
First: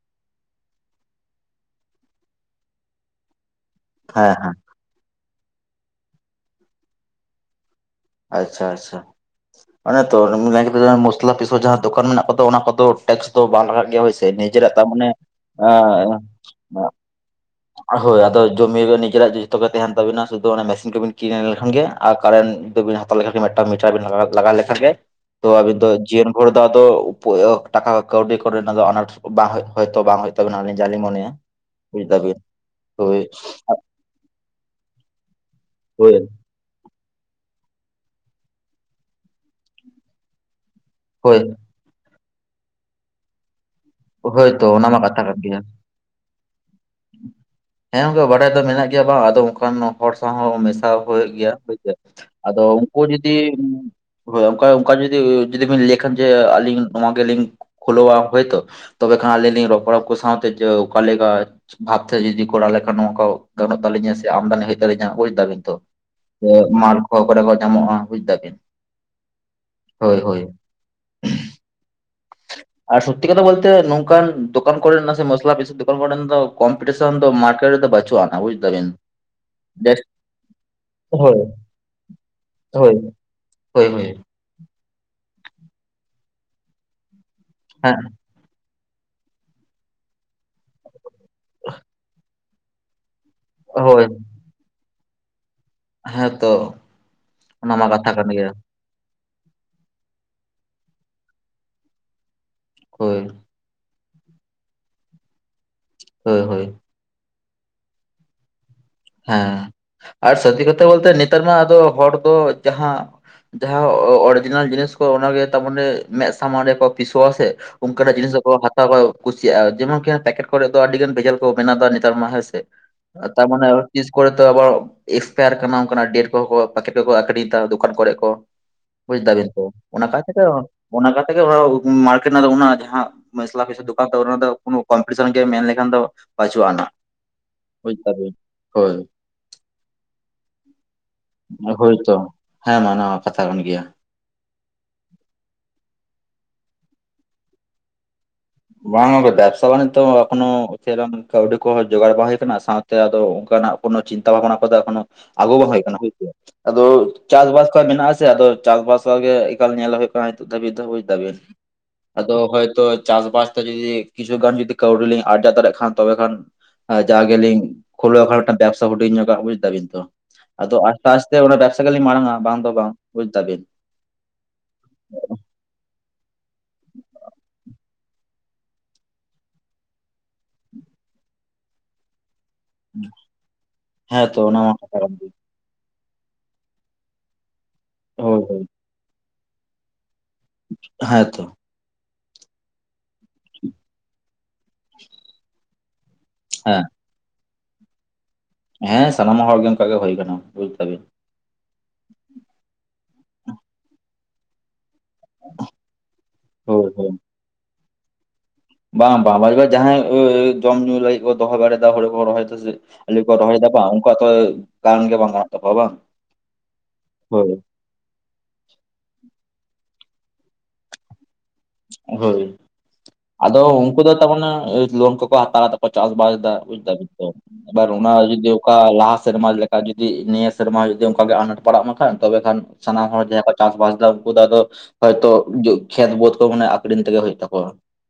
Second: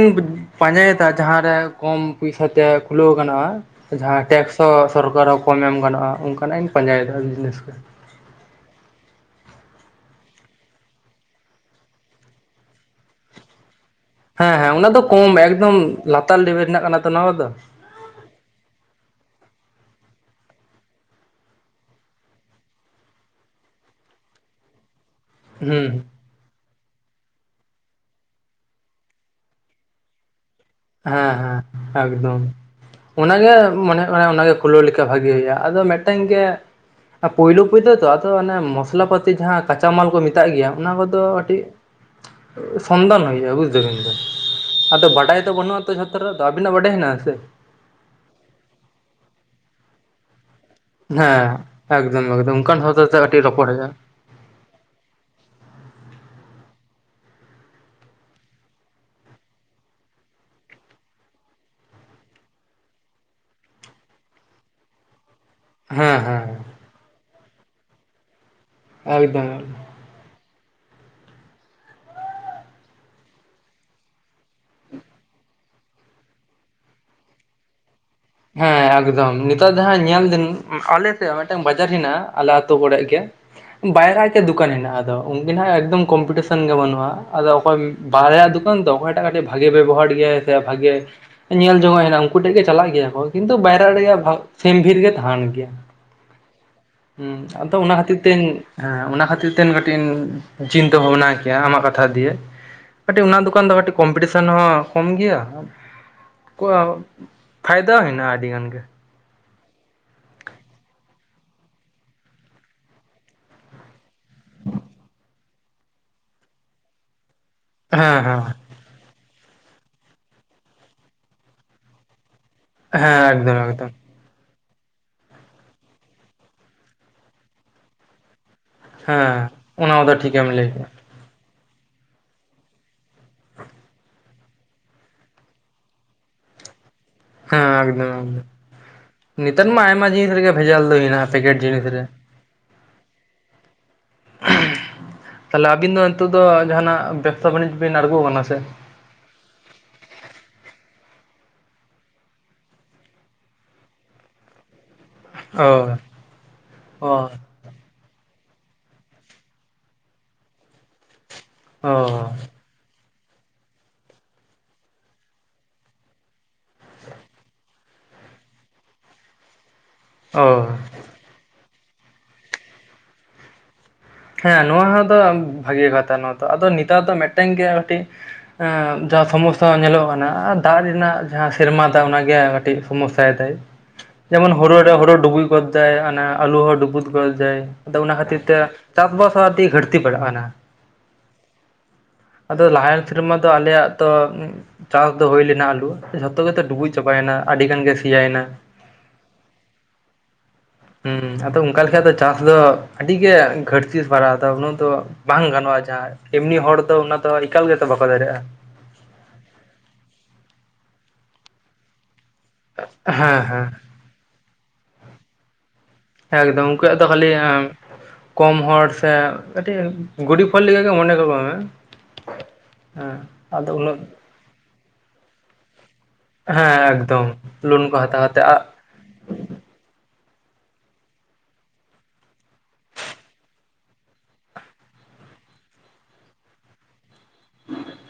ᱯᱟᱸᱡᱟᱭᱮᱫᱟ ᱡᱟᱦᱟᱸ ᱨᱮ ᱠᱚᱢ ᱯᱩᱭᱥᱟ ᱛᱮ ᱠᱷᱩᱞᱟᱹᱣ ᱜᱟᱱᱚᱜᱼᱟ ᱡᱟᱦᱟᱸ ᱦᱮᱸ ᱴᱮᱠᱥ ᱦᱮᱸ ᱦᱚᱸ ᱥᱚᱨᱠᱟᱨ ᱠᱚᱢ ᱮᱢ ᱜᱟᱱᱚᱜᱼᱟ ᱚᱱᱠᱟᱱᱟᱜ ᱤᱧ ᱯᱟᱸᱡᱟᱭᱮᱫᱟ ᱵᱤᱡᱽᱱᱮᱥ ᱠᱚ᱾ ᱟᱪᱪᱷᱟ ᱟᱪᱪᱷᱟ᱾ ᱚᱱᱮ ᱛᱚ (unintelligible) ᱢᱚᱥᱞᱟ ᱯᱤᱥᱚᱹᱣ ᱡᱟᱦᱟᱸ ᱫᱚᱠᱟᱱ ᱢᱮᱱᱟᱜ ᱠᱚ ᱫᱚ ᱚᱱᱟ ᱠᱚ ᱫᱚ ᱴᱮᱠᱥ ᱵᱟᱝ ᱞᱟᱜᱟᱜ ᱜᱮᱭᱟ ᱦᱳᱭ ᱥᱮ᱾ ᱦᱮᱸ ᱱᱤᱡᱮᱨᱟᱜ ᱦᱮᱸ ᱛᱟᱨ ᱩᱱᱟ ᱫᱚ ᱢᱟᱱᱮ ᱠᱚᱢ ᱮᱠᱫᱚᱢ ᱞᱟᱛᱟᱨ ᱞᱮᱵᱮᱞ ᱨᱮᱱᱟᱜ ᱠᱟᱱᱟ ᱛᱚ ᱱᱚᱣᱟ ᱠᱚ ᱫᱚ᱾ ᱦᱳᱭ ᱟᱫᱚ ᱡᱚᱢᱤ ᱨᱮ ᱱᱤᱡᱮᱨᱟᱜ ᱫᱚ ᱡᱷᱚᱛᱚ ᱜᱮ ᱛᱟᱦᱮᱱ ᱛᱟᱵᱤᱱᱟ ᱥᱩᱫᱩ ᱚᱱᱟ ᱢᱮᱥᱤᱱ ᱠᱚᱵᱤᱱ ᱠᱤᱨᱤᱧ ᱞᱮᱠᱷᱟᱱ ᱜᱮ ᱟᱨ ᱠᱟᱨᱮᱱᱴ ᱫᱚᱵᱤᱱ ᱦᱟ ᱛᱟᱣ ᱞᱮᱠᱷᱟᱱ ᱜᱮ ᱢᱤᱫᱟᱝ ᱢᱤᱴᱟᱨ ᱞᱟᱜᱟᱣ ᱞᱮᱠᱷᱟᱱ ᱜᱮ ᱛᱚ ᱟᱵᱤᱱ ᱦᱩᱸ ᱫᱚ ᱡᱤᱭᱚᱱ ᱵᱷᱳᱨ ᱫᱚ ᱟᱫᱚ (unintelligible) ᱴᱟᱠᱟ ᱠᱟᱹᱣᱰᱤ ᱠᱚᱨᱮᱱᱟᱜ ᱫᱚ ᱟᱱᱟᱴ ᱵᱟᱝ ᱦᱳᱭᱳᱜ ᱦᱳᱭ ᱛᱚ ᱵᱟᱝ ᱦᱩᱭᱩᱜ ᱛᱟᱵᱤᱱᱟ ᱟᱱᱤᱡ᱾ ᱡᱟ ᱞᱤᱧ ᱢᱚᱱᱮᱭᱟ ᱦᱮᱸ ᱦᱮᱸ ᱵᱩᱡ ᱫᱟᱵᱤᱱ? ᱮᱠᱫᱚᱢ ᱦᱳᱭ ᱚᱱᱟᱜᱮ ᱢᱟᱱᱮ ᱚᱱᱮ ᱚᱱᱟᱜᱮ ᱠᱷᱩᱞᱟᱹᱣ ᱞᱮᱠᱟ ᱵᱷᱟᱜᱮ ᱦᱩᱭᱩᱜᱼᱟ ᱟᱫᱚ ᱢᱮᱫᱴᱮᱱ ᱦᱳᱭ ᱜᱮ ᱯᱳᱭᱞᱳ ᱯᱳᱭᱞᱳ ᱛᱚ ᱟᱫᱚ ᱢᱚᱥᱞᱟ ᱯᱟᱟᱹᱛᱤ ᱡᱟᱸᱦᱟ ᱪᱟᱢᱟᱞ ᱠᱚ ᱢᱮᱛᱟᱜ ᱜᱮᱭᱟ ᱚᱱᱟ ᱠᱚᱫᱚ ᱦᱳᱭ ᱠᱟᱴᱤᱡ ᱥᱚᱱᱫᱚᱱᱚ ᱦᱩᱭᱩᱜᱼᱟ ᱵᱩᱡᱽ ᱦᱳᱭᱛᱚ ᱚᱱᱟ ᱢᱟ ᱟᱫᱚ ᱠᱟᱛᱷᱟ ᱠᱟᱱ ᱵᱟᱰᱟᱭ ᱫᱚ ᱜᱮᱭᱟ ᱵᱟᱹᱱᱩᱜ ᱟᱛᱚ ᱡᱷᱚᱛᱚ ᱨᱮ ᱫᱚ ᱟᱵᱤᱱᱟᱜ ᱵᱟᱰᱟᱭ ᱦᱮᱱᱟᱜ ᱟ ᱥᱮ ᱦᱮᱸ ᱜᱚᱝᱠᱮ ᱵᱟᱰᱟᱭ ᱫᱚ ᱢᱮᱱᱟᱜ ᱜᱮᱭᱟ ᱵᱟᱝ ᱟᱫᱚ ᱚᱱᱠᱟᱱ ᱦᱚᱲ ᱥᱟᱶ ᱦᱚᱸ ᱢᱮᱥᱟ ᱦᱩᱭᱩᱜ ᱦᱮᱸ ᱜᱮᱭᱟ ᱦᱭᱥᱮ ᱮᱠᱫᱚᱢ ᱮᱠᱫᱚᱢ ᱟᱫᱚ ᱚᱱᱠᱟᱱ ᱦᱚᱲ ᱩᱱᱠᱩ ᱥᱟᱛᱮ ᱡᱩᱫᱤ ᱠᱟᱹᱴᱤᱡ ᱨᱚᱯᱚᱲ ᱦᱩᱭᱩᱜᱼᱟ ᱦᱳᱭ ᱚᱠᱟ ᱚᱠᱟ ᱡᱩᱫᱤ ᱡᱩᱫᱤ ᱵᱤᱱ ᱞᱟᱹᱭ ᱠᱷᱟᱱ ᱡᱮ ᱟᱹᱞᱤᱧ ᱱᱚᱣᱟ ᱜᱮᱞᱤᱧ ᱠᱷᱩᱞᱚᱣᱟ ᱦᱚᱭᱛᱚ ᱛᱚᱵᱮ ᱠᱷᱟᱱ ᱟᱹᱞᱤᱧ ᱞᱤᱧ ᱨᱚᱯᱚᱲ ᱩᱱᱠᱩ ᱠᱚ ᱥᱟᱶ ᱛᱮ ᱡᱮ ᱚᱠᱟᱞ ᱞᱮᱠᱟ ᱵᱷᱵᱛᱮ ᱡᱩᱫᱤ ᱠᱚᱨᱟᱣ ᱞᱮᱠᱷᱟᱱ ᱱᱚᱣᱟ ᱠᱚ ᱜᱟᱱᱚᱜ ᱛᱟᱹᱟᱞᱤᱧᱟ ᱥᱮ ᱟᱢᱫᱟᱱᱤ ᱦᱩᱭᱩᱜ ᱛᱟᱹᱞᱤᱧᱟ ᱵᱩᱡ ᱫᱟᱵᱤᱱ ᱦᱮᱸ ᱦᱮᱸ ᱛᱚᱞᱟᱥ ᱠᱚ ᱚᱠᱟ ᱨᱮ ᱠᱚ ᱧᱟᱢᱚᱜᱼᱟ ᱵᱩᱡᱽ ᱫᱟ ᱵᱤᱱ ᱮᱠᱫᱚᱢ ᱜᱮ ᱦᱳᱭ ᱦᱳᱭ ᱟᱨ ᱥᱚᱛᱛᱤ ᱠᱟᱛᱷᱟ ᱵᱚᱞᱛᱮ ᱱᱚᱝᱠᱟᱱ ᱫᱚᱠᱟᱱ ᱠᱚᱨᱮ ᱥᱮ ᱢᱚᱥᱞᱟ ᱯᱤᱥ ᱫᱚᱠᱟᱱ ᱠᱚᱨᱮᱱᱟᱜ ᱫᱚ ᱠᱚᱢᱯᱤᱴᱤᱥᱚᱱ ᱫᱚ ᱢᱟᱨᱠᱮᱴ ᱨᱮ ᱫᱚ ᱵᱟᱪᱩᱜᱼᱟ ᱟᱱᱟ ᱵᱩᱡ ᱦᱮᱸ ᱫᱟᱵᱤᱱ ᱮᱠᱫᱚᱢ ᱱᱤᱛᱚᱜ ᱫᱚ ᱡᱟᱸᱦᱟ ᱡᱟᱥ ᱧᱮᱞ ᱫᱤᱧ ᱟᱞᱮ ᱥᱮᱫ ᱦᱳᱭ ᱢᱤᱫᱴᱟᱝ ᱵᱟᱡᱟᱨ ᱦᱮᱱᱟᱜ ᱟᱞᱮ ᱟ ᱟᱹᱛᱩ ᱦᱳᱭ ᱠᱚᱨᱮᱜ ᱜᱮ ᱦᱳᱭ ᱦᱳᱭ ᱪᱮᱫ ᱫᱩᱠᱟᱱ ᱦᱮᱱᱟᱜᱼᱟ ᱟᱫᱚ ᱩᱱᱠᱤᱱ ᱮᱠᱫᱚᱢ ᱠᱚᱢᱯᱤᱴᱤᱥᱮᱱ ᱜᱮ ᱵᱟᱹᱱᱩᱜᱼᱟ ᱟᱫᱚ ᱚᱠᱚᱭ ᱦᱮᱸ ᱵᱟᱨᱭᱟ ᱫᱚᱠᱟᱱ ᱵᱟᱝ ᱫᱚ ᱚᱠᱚᱭᱴᱟᱜ ᱠᱟᱹᱴᱤᱡ ᱵᱷᱟᱜᱮ ᱵᱮᱵᱚᱦᱟᱨ ᱜᱮᱭᱟᱭ ᱥᱮ ᱵᱷᱟᱜᱮ ᱧᱮᱞ ᱡᱚᱝᱚᱜ ᱦᱮᱱᱟᱜ ᱩᱱᱠᱩ ᱴᱷᱮᱱ ᱜᱮ ᱪᱟᱞᱟᱜ ᱜᱮᱭᱟ ᱠᱚ ᱠᱤᱱᱛᱩ ᱵᱟᱭᱨᱟᱜ ᱦᱳᱭ ᱨᱮᱭᱟᱜ ᱥᱮᱢ ᱵᱷᱤᱨ ᱜᱮ ᱛᱟᱸᱦᱮᱱ ᱜᱮᱭᱟ ᱦᱮᱸᱛᱚ ᱦᱩᱸ ᱟᱫᱚ ᱢᱟ ᱚᱱᱟ ᱠᱟᱛᱷᱟ ᱠᱷᱟᱹᱛᱤᱨ ᱠᱟᱱ ᱛᱮ ᱦᱮᱸ ᱜᱮᱭᱟ ᱚᱱᱟ ᱠᱷᱟᱹᱛᱤᱨ ᱛᱮ ᱠᱟᱹᱴᱤᱡ ᱤᱧ ᱪᱤᱱᱛᱟᱹ ᱵᱷᱟᱵᱽᱱᱟᱭ ᱠᱮᱭᱟ ᱟᱢᱟᱜ ᱠᱟᱛᱷᱟ ᱫᱤᱭᱮ ᱦᱳᱭ ᱠᱟᱹᱴᱤᱡ ᱚᱱᱟ ᱫᱚ ᱦᱩᱭᱩᱜ ᱠᱟᱱ ᱫᱚ ᱠᱟᱹᱴᱤᱡ ᱠᱚᱢᱯᱤᱴᱤᱥᱮᱱ ᱦᱚᱸ ᱠᱚᱢ ᱜᱮᱭᱟ ᱦᱳᱭ ᱦᱳᱭ ᱛᱟᱝ ᱟᱹᱰᱤ ᱜᱟᱱ ᱜᱮ ᱦᱮᱸ ᱟᱨ ᱥᱟᱹᱛᱛᱤ ᱠᱟᱛᱷᱟ ᱵᱚᱞᱛᱮ ᱱᱮᱛᱟᱨ ᱢᱟ ᱟᱫᱚ ᱦᱚᱲ ᱫᱚ ᱡᱟᱸᱦᱟ ᱡᱟᱸᱦᱟ ᱚᱨᱤᱡᱤᱱᱟᱞ ᱡᱤᱱᱤᱥ ᱠᱚ ᱚᱱᱟ ᱜᱮ ᱛᱟᱨᱢᱚᱱᱮ ᱢᱮᱫ ᱥᱟᱢᱟᱱ ᱨᱮᱠᱚ ᱯᱤᱥᱚᱣᱟᱥ ᱮᱜ ᱚᱱᱠᱟᱱᱟᱜ ᱦᱮᱸ ᱡᱤᱱᱤᱥ ᱫᱚ ᱦᱮᱸ ᱚᱠᱚᱭ ᱦᱚᱸ ᱦᱟᱛᱟᱣ ᱵᱟᱭ ᱠᱩᱥᱤᱭᱟᱜᱼᱟ ᱡᱮᱢᱚᱱᱠᱤ ᱯᱮᱠᱮᱴ ᱠᱚᱨᱮ ᱫᱚ ᱟᱹᱰᱤ ᱜᱟᱱ ᱵᱷᱮᱡᱟᱞ ᱠᱚ ᱵᱮᱣ ᱮᱫᱟ ᱱᱮᱛᱟᱨ ᱢᱟ ᱦᱮᱸ ᱥᱮ ᱦᱮᱸ ᱛᱟᱨ ᱮᱠᱫᱚᱢ ᱢᱟᱱᱮ ᱮᱠᱫᱚᱢ ᱛᱤᱥ ᱠᱚᱨᱮᱜ ᱟᱵᱟᱨ ᱮᱠᱥᱯᱟᱭᱟᱨ ᱠᱟᱱᱟ ᱚᱱᱠᱟᱱᱜ ᱰᱮᱴ ᱠᱚ ᱯᱮᱠᱮᱴ ᱠᱚᱨᱮᱜ ᱠᱚ ᱟᱹᱠᱷᱨᱤᱧ ᱫᱟ ᱫᱚᱠᱟᱱ ᱠᱚᱨᱮᱜ ᱠᱚ ᱟᱫᱚ ᱵᱩᱡᱽ ᱫᱟᱵᱤᱱ ᱦᱮᱸ ᱛᱚ ᱚᱱᱟ ᱢᱟᱛᱚ ᱚᱱᱟᱛᱜᱮ ᱴᱷᱤᱠᱮᱢ ᱞᱟᱹᱭ ᱠᱮᱫᱟ ᱚᱱᱟ ᱠᱟᱛᱮᱜ ᱜᱮ ᱚᱱᱟ ᱢᱟᱨᱠᱮᱴ ᱨᱮᱱᱟᱜ ᱫᱚ ᱚᱱᱟ ᱡᱟᱸᱦᱟ ᱢᱚᱥᱽᱞᱟ ᱯᱷᱟᱥᱤ ᱫᱚᱠᱟᱱ ᱠᱷᱚᱱ ᱠᱚᱢᱯᱤᱴᱤᱥᱚᱱ ᱜᱮ ᱢᱮᱱ ᱞᱮᱠᱷᱟᱱ ᱫᱚ ᱵᱟᱹᱪᱩᱜ ᱟᱱᱟ ᱦᱮᱸ ᱵᱩᱡ ᱮᱠᱫᱚᱢ ᱫᱟᱵᱤᱱ ᱦᱳᱭ ᱱᱮᱛᱟᱨ ᱢᱟ ᱟᱭᱢᱟ ᱡᱤᱱᱤᱥ ᱨᱮᱜᱮ ᱵᱷᱮᱡᱟᱞ ᱫᱚ ᱦᱩᱭᱮᱱᱟ ᱯᱮᱠᱮᱴ ᱡᱤᱱᱤᱥ ᱦᱳᱭ ᱨᱮ ᱛᱚ ᱦᱮᱸ ᱢᱟ ᱱᱚᱣᱟ ᱦᱚᱸ ᱠᱟᱛᱷᱟ ᱠᱟᱱ ᱜᱮᱭᱟ ᱛᱟᱞᱮ ᱟᱹᱵᱤᱱ ᱫᱚ ᱱᱤᱛᱚᱜᱜ ᱫᱚ ᱡᱟᱦᱟᱱᱟᱜ ᱵᱮᱵᱽᱥᱟ ᱵᱟᱹᱱᱤᱡᱽ ᱵᱤᱱ ᱟᱬᱜᱚ ᱠᱟᱱᱟ ᱥᱮ? ᱵᱟᱝᱼᱟ ᱵᱮᱵᱽᱥᱟ ᱵᱟᱱᱤᱡᱽ ᱫᱚ ᱮᱠᱷᱚᱱᱳ ᱠᱟᱹᱣᱰᱤ ᱠᱚᱸᱦᱚ ᱡᱚᱜᱟᱲ ᱵᱟᱝ ᱦᱩᱭ ᱠᱟᱱᱟ ᱥᱟᱶ ᱛᱮ ᱟᱫᱚ ᱚᱱᱠᱟᱱᱟᱜ ᱠᱚᱱᱚ ᱪᱤᱱᱛᱛᱟ ᱵᱷᱟᱵᱽᱱᱟ ᱠᱚᱫᱟ ᱮᱠᱷᱚᱱᱚ ᱟᱜᱩ ᱵᱟᱝ ᱚ ᱦᱩᱭ ᱠᱟᱱᱟ ᱦᱚᱭ ᱥᱮ ᱟᱫᱚ ᱚ ᱪᱟᱥ-ᱵᱟᱥ ᱠᱚ ᱢᱮᱱᱟᱜ-ᱟ ᱦᱳᱭ ᱥᱮ ᱟᱫᱚ ᱪᱟᱥ ᱵᱟᱥ ᱠᱚ ᱜᱮ ᱮᱠᱟᱞ ᱧᱮᱞ ᱦᱩᱭᱩᱜ ᱠᱟᱱᱟ ᱵᱩᱡᱽ ᱫᱟᱹᱵᱤᱡ ᱚ ᱟᱫᱚ ᱦᱚᱭᱛᱚ ᱪᱟᱥ-ᱵᱟᱥ ᱡᱩᱫᱤ ᱠᱤᱪᱷᱩ ᱜᱟᱱ ᱡᱩᱫᱤ ᱠᱤᱪᱷᱩ ᱜᱟᱱ ᱠᱟᱣᱰᱤ ᱞᱤᱧ ᱟᱨᱡᱟᱣ ᱫᱟᱲᱮᱭᱟᱜ ᱠᱷᱟᱱ ᱛᱚᱵᱮ ᱠᱷᱟᱱ ᱡᱟ ᱜᱮᱞᱤᱝ ᱠᱷᱳᱩᱞᱣ ᱠᱷᱟᱱ ᱵᱮᱵᱥᱟ ᱦᱩᱰᱤᱧ ᱧᱚᱜᱟᱜ ᱵᱩᱡᱽ ᱫᱟᱵᱤᱱ ᱛᱚ ᱚ ᱟᱫᱚ ᱥᱟᱥᱛᱮ ᱚᱱᱟ ᱵᱮᱵᱽᱥᱟ ᱜᱮᱞᱤᱧ ᱢᱟᱲᱟᱝᱟ ᱵᱟᱝ ᱫᱚ ᱵᱟᱝ ᱵᱩᱡ ᱫᱟᱹᱵᱤᱱ ᱦᱮᱸ ᱱᱚᱣᱟ ᱫᱚ ᱵᱷᱟᱜᱮ ᱠᱟᱛᱷᱟ ᱱᱚᱣᱟ ᱫᱚ ᱟᱫᱚ ᱱᱮᱛᱟᱨ ᱫᱚ ᱢᱤᱫᱴᱮᱱ ᱜᱮ ᱟᱨ ᱠᱤ ᱮ ᱡᱟᱸᱦᱟ ᱥᱚᱢᱚᱥᱥᱟ ᱧᱮᱞᱚᱜ ᱠᱟᱱᱟ ᱫᱟᱜ ᱨᱮᱱᱟᱜ ᱡᱟᱸᱦᱟ ᱥᱮᱨᱢᱟ ᱫᱟᱜ ᱚᱱᱟ ᱜᱮ ᱟᱨ ᱟᱰᱤ ᱥᱚᱢᱚᱥᱥᱟᱭ ᱫᱟᱭ ᱦᱮᱸ ᱛᱚ ᱡᱮᱢᱚᱱ ᱚᱱᱟ ᱢᱟ ᱦᱩᱲᱩ ᱨᱮ ᱠᱟᱛᱷᱟ ᱠᱟᱱ ᱦᱩᱲᱩ ᱜᱮ ᱰᱩᱵᱩᱭ ᱜᱚᱫᱟᱭ ᱚᱱᱟ ᱟᱞᱩ ᱦᱚᱸ ᱰᱩᱵᱩᱫ ᱜᱚᱫ ᱫᱟᱭ ᱟᱫᱚ ᱚᱱᱟ ᱦᱳᱭ ᱠᱷᱟᱹᱛᱤᱨ ᱛᱮ ᱦᱳᱭ ᱪᱟᱥ-ᱵᱟᱥ ᱦᱚᱸ ᱟᱹᱰᱤ ᱜᱷᱴᱛᱤ ᱯᱟᱲᱟᱜᱼᱟ ᱠᱟᱱᱟ᱾ ᱦᱮᱸᱛᱚ᱾ ᱟᱫᱚ ᱞᱟᱦᱟᱱ ᱥᱮᱨᱢᱟ ᱫᱚ ᱟᱞᱮᱭᱟᱜ ᱫᱚ ᱪᱟᱥ ᱫᱚ ᱦᱩᱭ ᱞᱮᱱᱟ ᱟᱹᱞᱩ ᱡᱷᱚᱛᱚ ᱜᱮᱛᱚ ᱦᱮᱸ ᱰᱩᱵᱩᱡ ᱪᱟᱵᱟᱭᱮᱱᱟ ᱟᱹᱰᱤ ᱜᱟᱱ ᱜᱮ ᱥᱮᱭᱟᱭᱱᱟ᱾ ᱦᱮᱸ ᱥᱟᱱᱟᱢ ᱦᱚᱲ ᱜᱮ ᱚᱱᱠᱟ ᱜᱮ ᱦᱩᱭ ᱠᱟᱱᱟ ᱵᱩᱡ ᱫᱟᱹᱵᱤᱱ᱾ ᱦᱩᱸ ᱟᱫᱚ ᱚᱝᱠᱟ ᱞᱮᱠᱷᱟ ᱫᱚ ᱪᱟᱥ ᱫᱚ ᱟᱹᱰᱤ ᱜᱮ ᱜᱷᱟᱹᱲᱛᱤ ᱯᱟᱲᱟᱜᱼᱟ ᱩᱱᱟᱹᱜ ᱫᱚ ᱵᱟᱝ ᱜᱟᱱᱚᱜᱼᱟ ᱡᱟᱦᱟᱸ ᱮᱢᱱᱤ ᱦᱚᱲ ᱦᱳᱭ ᱫᱚ ᱦᱳᱭ᱾ ᱚᱱᱟ ᱫᱚ ᱮᱠᱟᱞ ᱜᱮᱛᱚ ᱵᱟᱠᱚ ᱫᱟᱲᱮᱭᱟᱜᱼᱟ᱾ ᱵᱟᱝ ᱵᱟᱝ ᱡᱟᱦᱟᱸᱭ ᱡᱚᱢ ᱧᱩ ᱞᱟᱹᱜᱤᱫ ᱠᱚ ᱫᱚᱦᱚ ᱵᱟᱲᱮᱫᱟ ᱦᱚᱲ ᱠᱚ ᱨᱚᱦᱚᱭ (unintelligible) ᱟᱞᱤ ᱠᱚ ᱦᱮᱸ ᱨᱚᱦᱚᱭ ᱫᱟ ᱠᱚ ᱦᱮᱸ ᱩᱝᱠᱩᱣᱟᱜ ᱛᱚ ᱠᱟᱨᱚᱱ ᱜᱮ ᱵᱟᱝ ᱜᱟᱱᱚᱜ ᱛᱟᱠᱚᱣᱟ ᱵᱟᱝ᱾ ᱮᱠᱫᱚᱢ ᱩᱱᱠᱩᱭᱟᱜ ᱫᱚ ᱠᱷᱟᱹᱞᱤ ᱦᱳᱭ᱾ ᱟᱢ ᱠᱚᱢ ᱦᱚᱲ ᱥᱮ ᱜᱩᱰᱤ ᱯᱷᱚᱞ ᱞᱮᱜᱟ ᱜᱮ ᱢᱚᱱᱮ ᱫᱚ ᱵᱟᱝᱼᱟ᱾ ᱦᱳᱭ᱾ ᱟᱫᱚ ᱩᱱᱟᱹᱜ ᱩᱝᱠᱩ ᱫᱚ ᱛᱟᱵᱚᱱᱟ ᱞᱳᱱ ᱠᱚᱠᱚ ᱦᱟᱛᱟᱣᱟᱠᱚ ᱪᱟᱥ-ᱵᱟᱥ ᱫᱟ ᱵᱩᱡ ᱦᱮᱸ ᱫᱟᱹᱵᱤᱱ ᱫᱚ ᱮᱠᱫᱚᱢ ᱾ ᱟᱵᱟᱨ ᱞᱳᱱ ᱠᱚ ᱚᱱᱟ ᱦᱟᱛᱟᱣ ᱠᱟᱛᱮ ᱡᱚᱫᱤ ᱚᱠᱟ ᱟᱜ ᱞᱟᱦᱟ ᱥᱮᱨᱢᱟ ᱞᱮᱠᱟ ᱡᱩᱫᱤ ᱱᱤᱭᱟᱹ ᱥᱮᱨᱢᱟ ᱡᱩᱫᱤ ᱚᱱᱠᱮ ᱟᱱᱟᱴ ᱯᱟᱲᱟᱜ ᱢᱟ ᱠᱷᱟᱱ ᱛᱚᱵᱮ ᱠᱷᱟᱱ ᱥᱟᱱᱟᱢ ᱦᱚᱲ ᱡᱟᱦᱟᱸᱭ ᱠᱚ ᱪᱟᱥ-ᱵᱟᱥ ᱮᱫᱟ ᱩᱱᱠᱩ ᱫᱚ ᱟᱫᱚ ᱦᱚᱭᱛᱳ ᱠᱷᱮᱛ ᱵᱳᱫ ᱠᱚ ᱢᱟᱱᱮ ᱟᱹᱠᱷᱨᱤᱧ ᱛᱮᱜᱮ ᱦᱳᱭᱳᱜ ᱛᱟᱠᱚᱣᱟ᱾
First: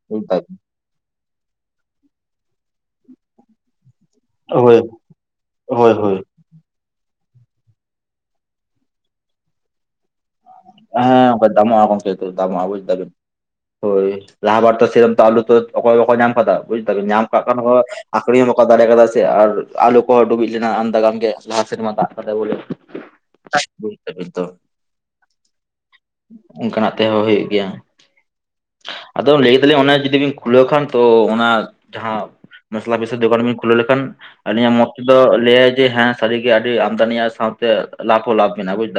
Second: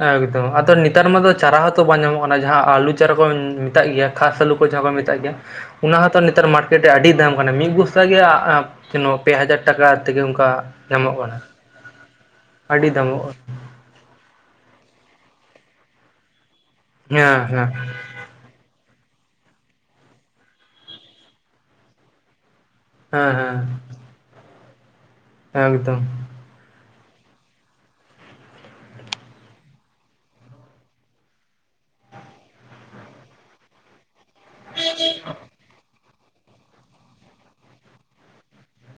ᱵᱩᱡᱽ ᱮᱠᱫᱚᱢ ᱫᱟᱵᱤᱱ᱾ ᱟᱫᱚ ᱱᱮᱛᱟᱨ ᱢᱟ ᱫᱚ ᱪᱟᱨᱟ ᱦᱚᱸᱛᱚ ᱵᱟᱝ ᱧᱟᱢᱚᱜ ᱠᱟᱱᱟ ᱡᱟᱦᱟᱸ ᱟᱞᱩ ᱪᱟᱨᱟ ᱠᱚ ᱢᱮᱛᱟᱜ ᱜᱮᱭᱟ᱾ ᱠᱷᱟᱥ ᱟᱹᱞᱩ ᱠᱚ ᱦᱳᱭ ᱡᱟᱦᱟᱸ ᱠᱚ ᱢᱮᱛᱟᱜ ᱜᱮᱭᱟ ᱦᱳᱭ ᱚᱱᱟ ᱦᱳᱭ᱾ ᱦᱚᱸᱛᱚ ᱱᱮᱛᱟᱨ ᱢᱟᱴ ᱟᱰᱤ ᱫᱟᱢ ᱟᱠᱟᱱᱟ ᱢᱤᱫ ᱵᱚᱥᱛᱟ ᱜᱮ ᱡᱮᱱᱚ ᱯᱮ ᱦᱟᱡᱟᱨ ᱴᱟᱠᱟ ᱛᱮᱜᱮ ᱚᱝᱠᱟ᱾ ᱦᱮᱸ ᱚᱝᱠᱟ ᱫᱟᱢᱚᱠ ᱟ ᱜᱚᱝᱠᱮ ᱫᱟᱢᱚᱡᱟ ᱵᱩᱡ ᱟᱹᱰᱤ ᱫᱟᱹᱵᱤᱱ ᱫᱟᱢᱚᱜ ᱾ ᱦᱳᱭ ᱞᱟᱦᱟ ᱵᱟᱨ ᱛᱚ ᱥᱮᱨᱚᱢ ᱛᱚ ᱟᱞᱩ ᱚᱠᱚᱭ ᱚᱠᱚᱭ ᱧᱟᱢ ᱠᱟᱫᱟ ᱵᱩᱡ ᱛᱟᱵᱮᱱ ᱧᱟᱢ ᱠᱟᱱᱟ᱾ ᱠᱟᱜ ᱦᱮᱸ ᱠᱷᱟᱱ ᱦᱮᱸ ᱟᱹᱠᱷᱨᱤᱧ ᱦᱚᱸ ᱵᱟᱠᱚ ᱫᱟᱲᱮ ᱠᱟᱫᱟ ᱥᱮ ᱟᱨ ᱟᱞᱚ ᱠᱚᱦᱚᱸ ᱰᱩᱵᱩᱡ ᱞᱮᱱᱟ ᱟᱢᱫᱟᱜᱟᱱ ᱜᱮ ᱞᱟᱦᱟ ᱥᱮᱫᱢᱟ ᱫᱟᱜ ᱠᱟᱫᱟᱭ ᱵᱚᱞᱮ ᱦᱮᱸ ᱵᱩᱡ ᱫᱟᱹᱵᱤᱱ ᱛᱚ᱾ ᱮᱠᱫᱚᱢ ᱚᱝᱠᱟᱱᱟᱜ ᱛᱮᱦᱚᱸ ᱦᱳᱭᱳᱜ ᱜᱤᱭᱟ᱾ ᱟᱫᱚ ᱞᱟᱹᱭᱫᱟᱞᱤᱧ ᱚᱱᱟ ᱡᱩᱚᱫᱤ ᱵᱮᱤᱱ ᱠᱷᱩᱞᱟᱹᱣ ᱠᱷᱟᱱ ᱛᱚ ᱚᱱᱟ ᱡᱟᱦᱟᱸ ᱢᱚᱥᱞᱟ ᱯᱷᱚᱥᱟ ᱫᱚᱠᱟᱱ ᱵᱮᱱ ᱠᱷᱩᱞᱟᱹᱣ ᱞᱮᱠᱷᱟᱱ ᱟᱹᱞᱤᱟᱜ ᱢᱚᱛ ᱛᱮᱫᱚ ᱞᱟᱹᱭᱟᱭ ᱡᱮ ᱦᱮᱸ ᱥᱟᱹᱨᱤᱜᱮ ᱟᱹᱰᱤ ᱟᱢᱫᱟᱱᱤᱭᱟᱜ ᱥᱟᱶᱛᱮ ᱞᱟᱵᱷ ᱦᱚᱸ ᱞᱟᱵᱷ ᱢᱮᱱᱟᱜᱼᱟ ᱵᱩᱡ ᱫᱟᱢ᱾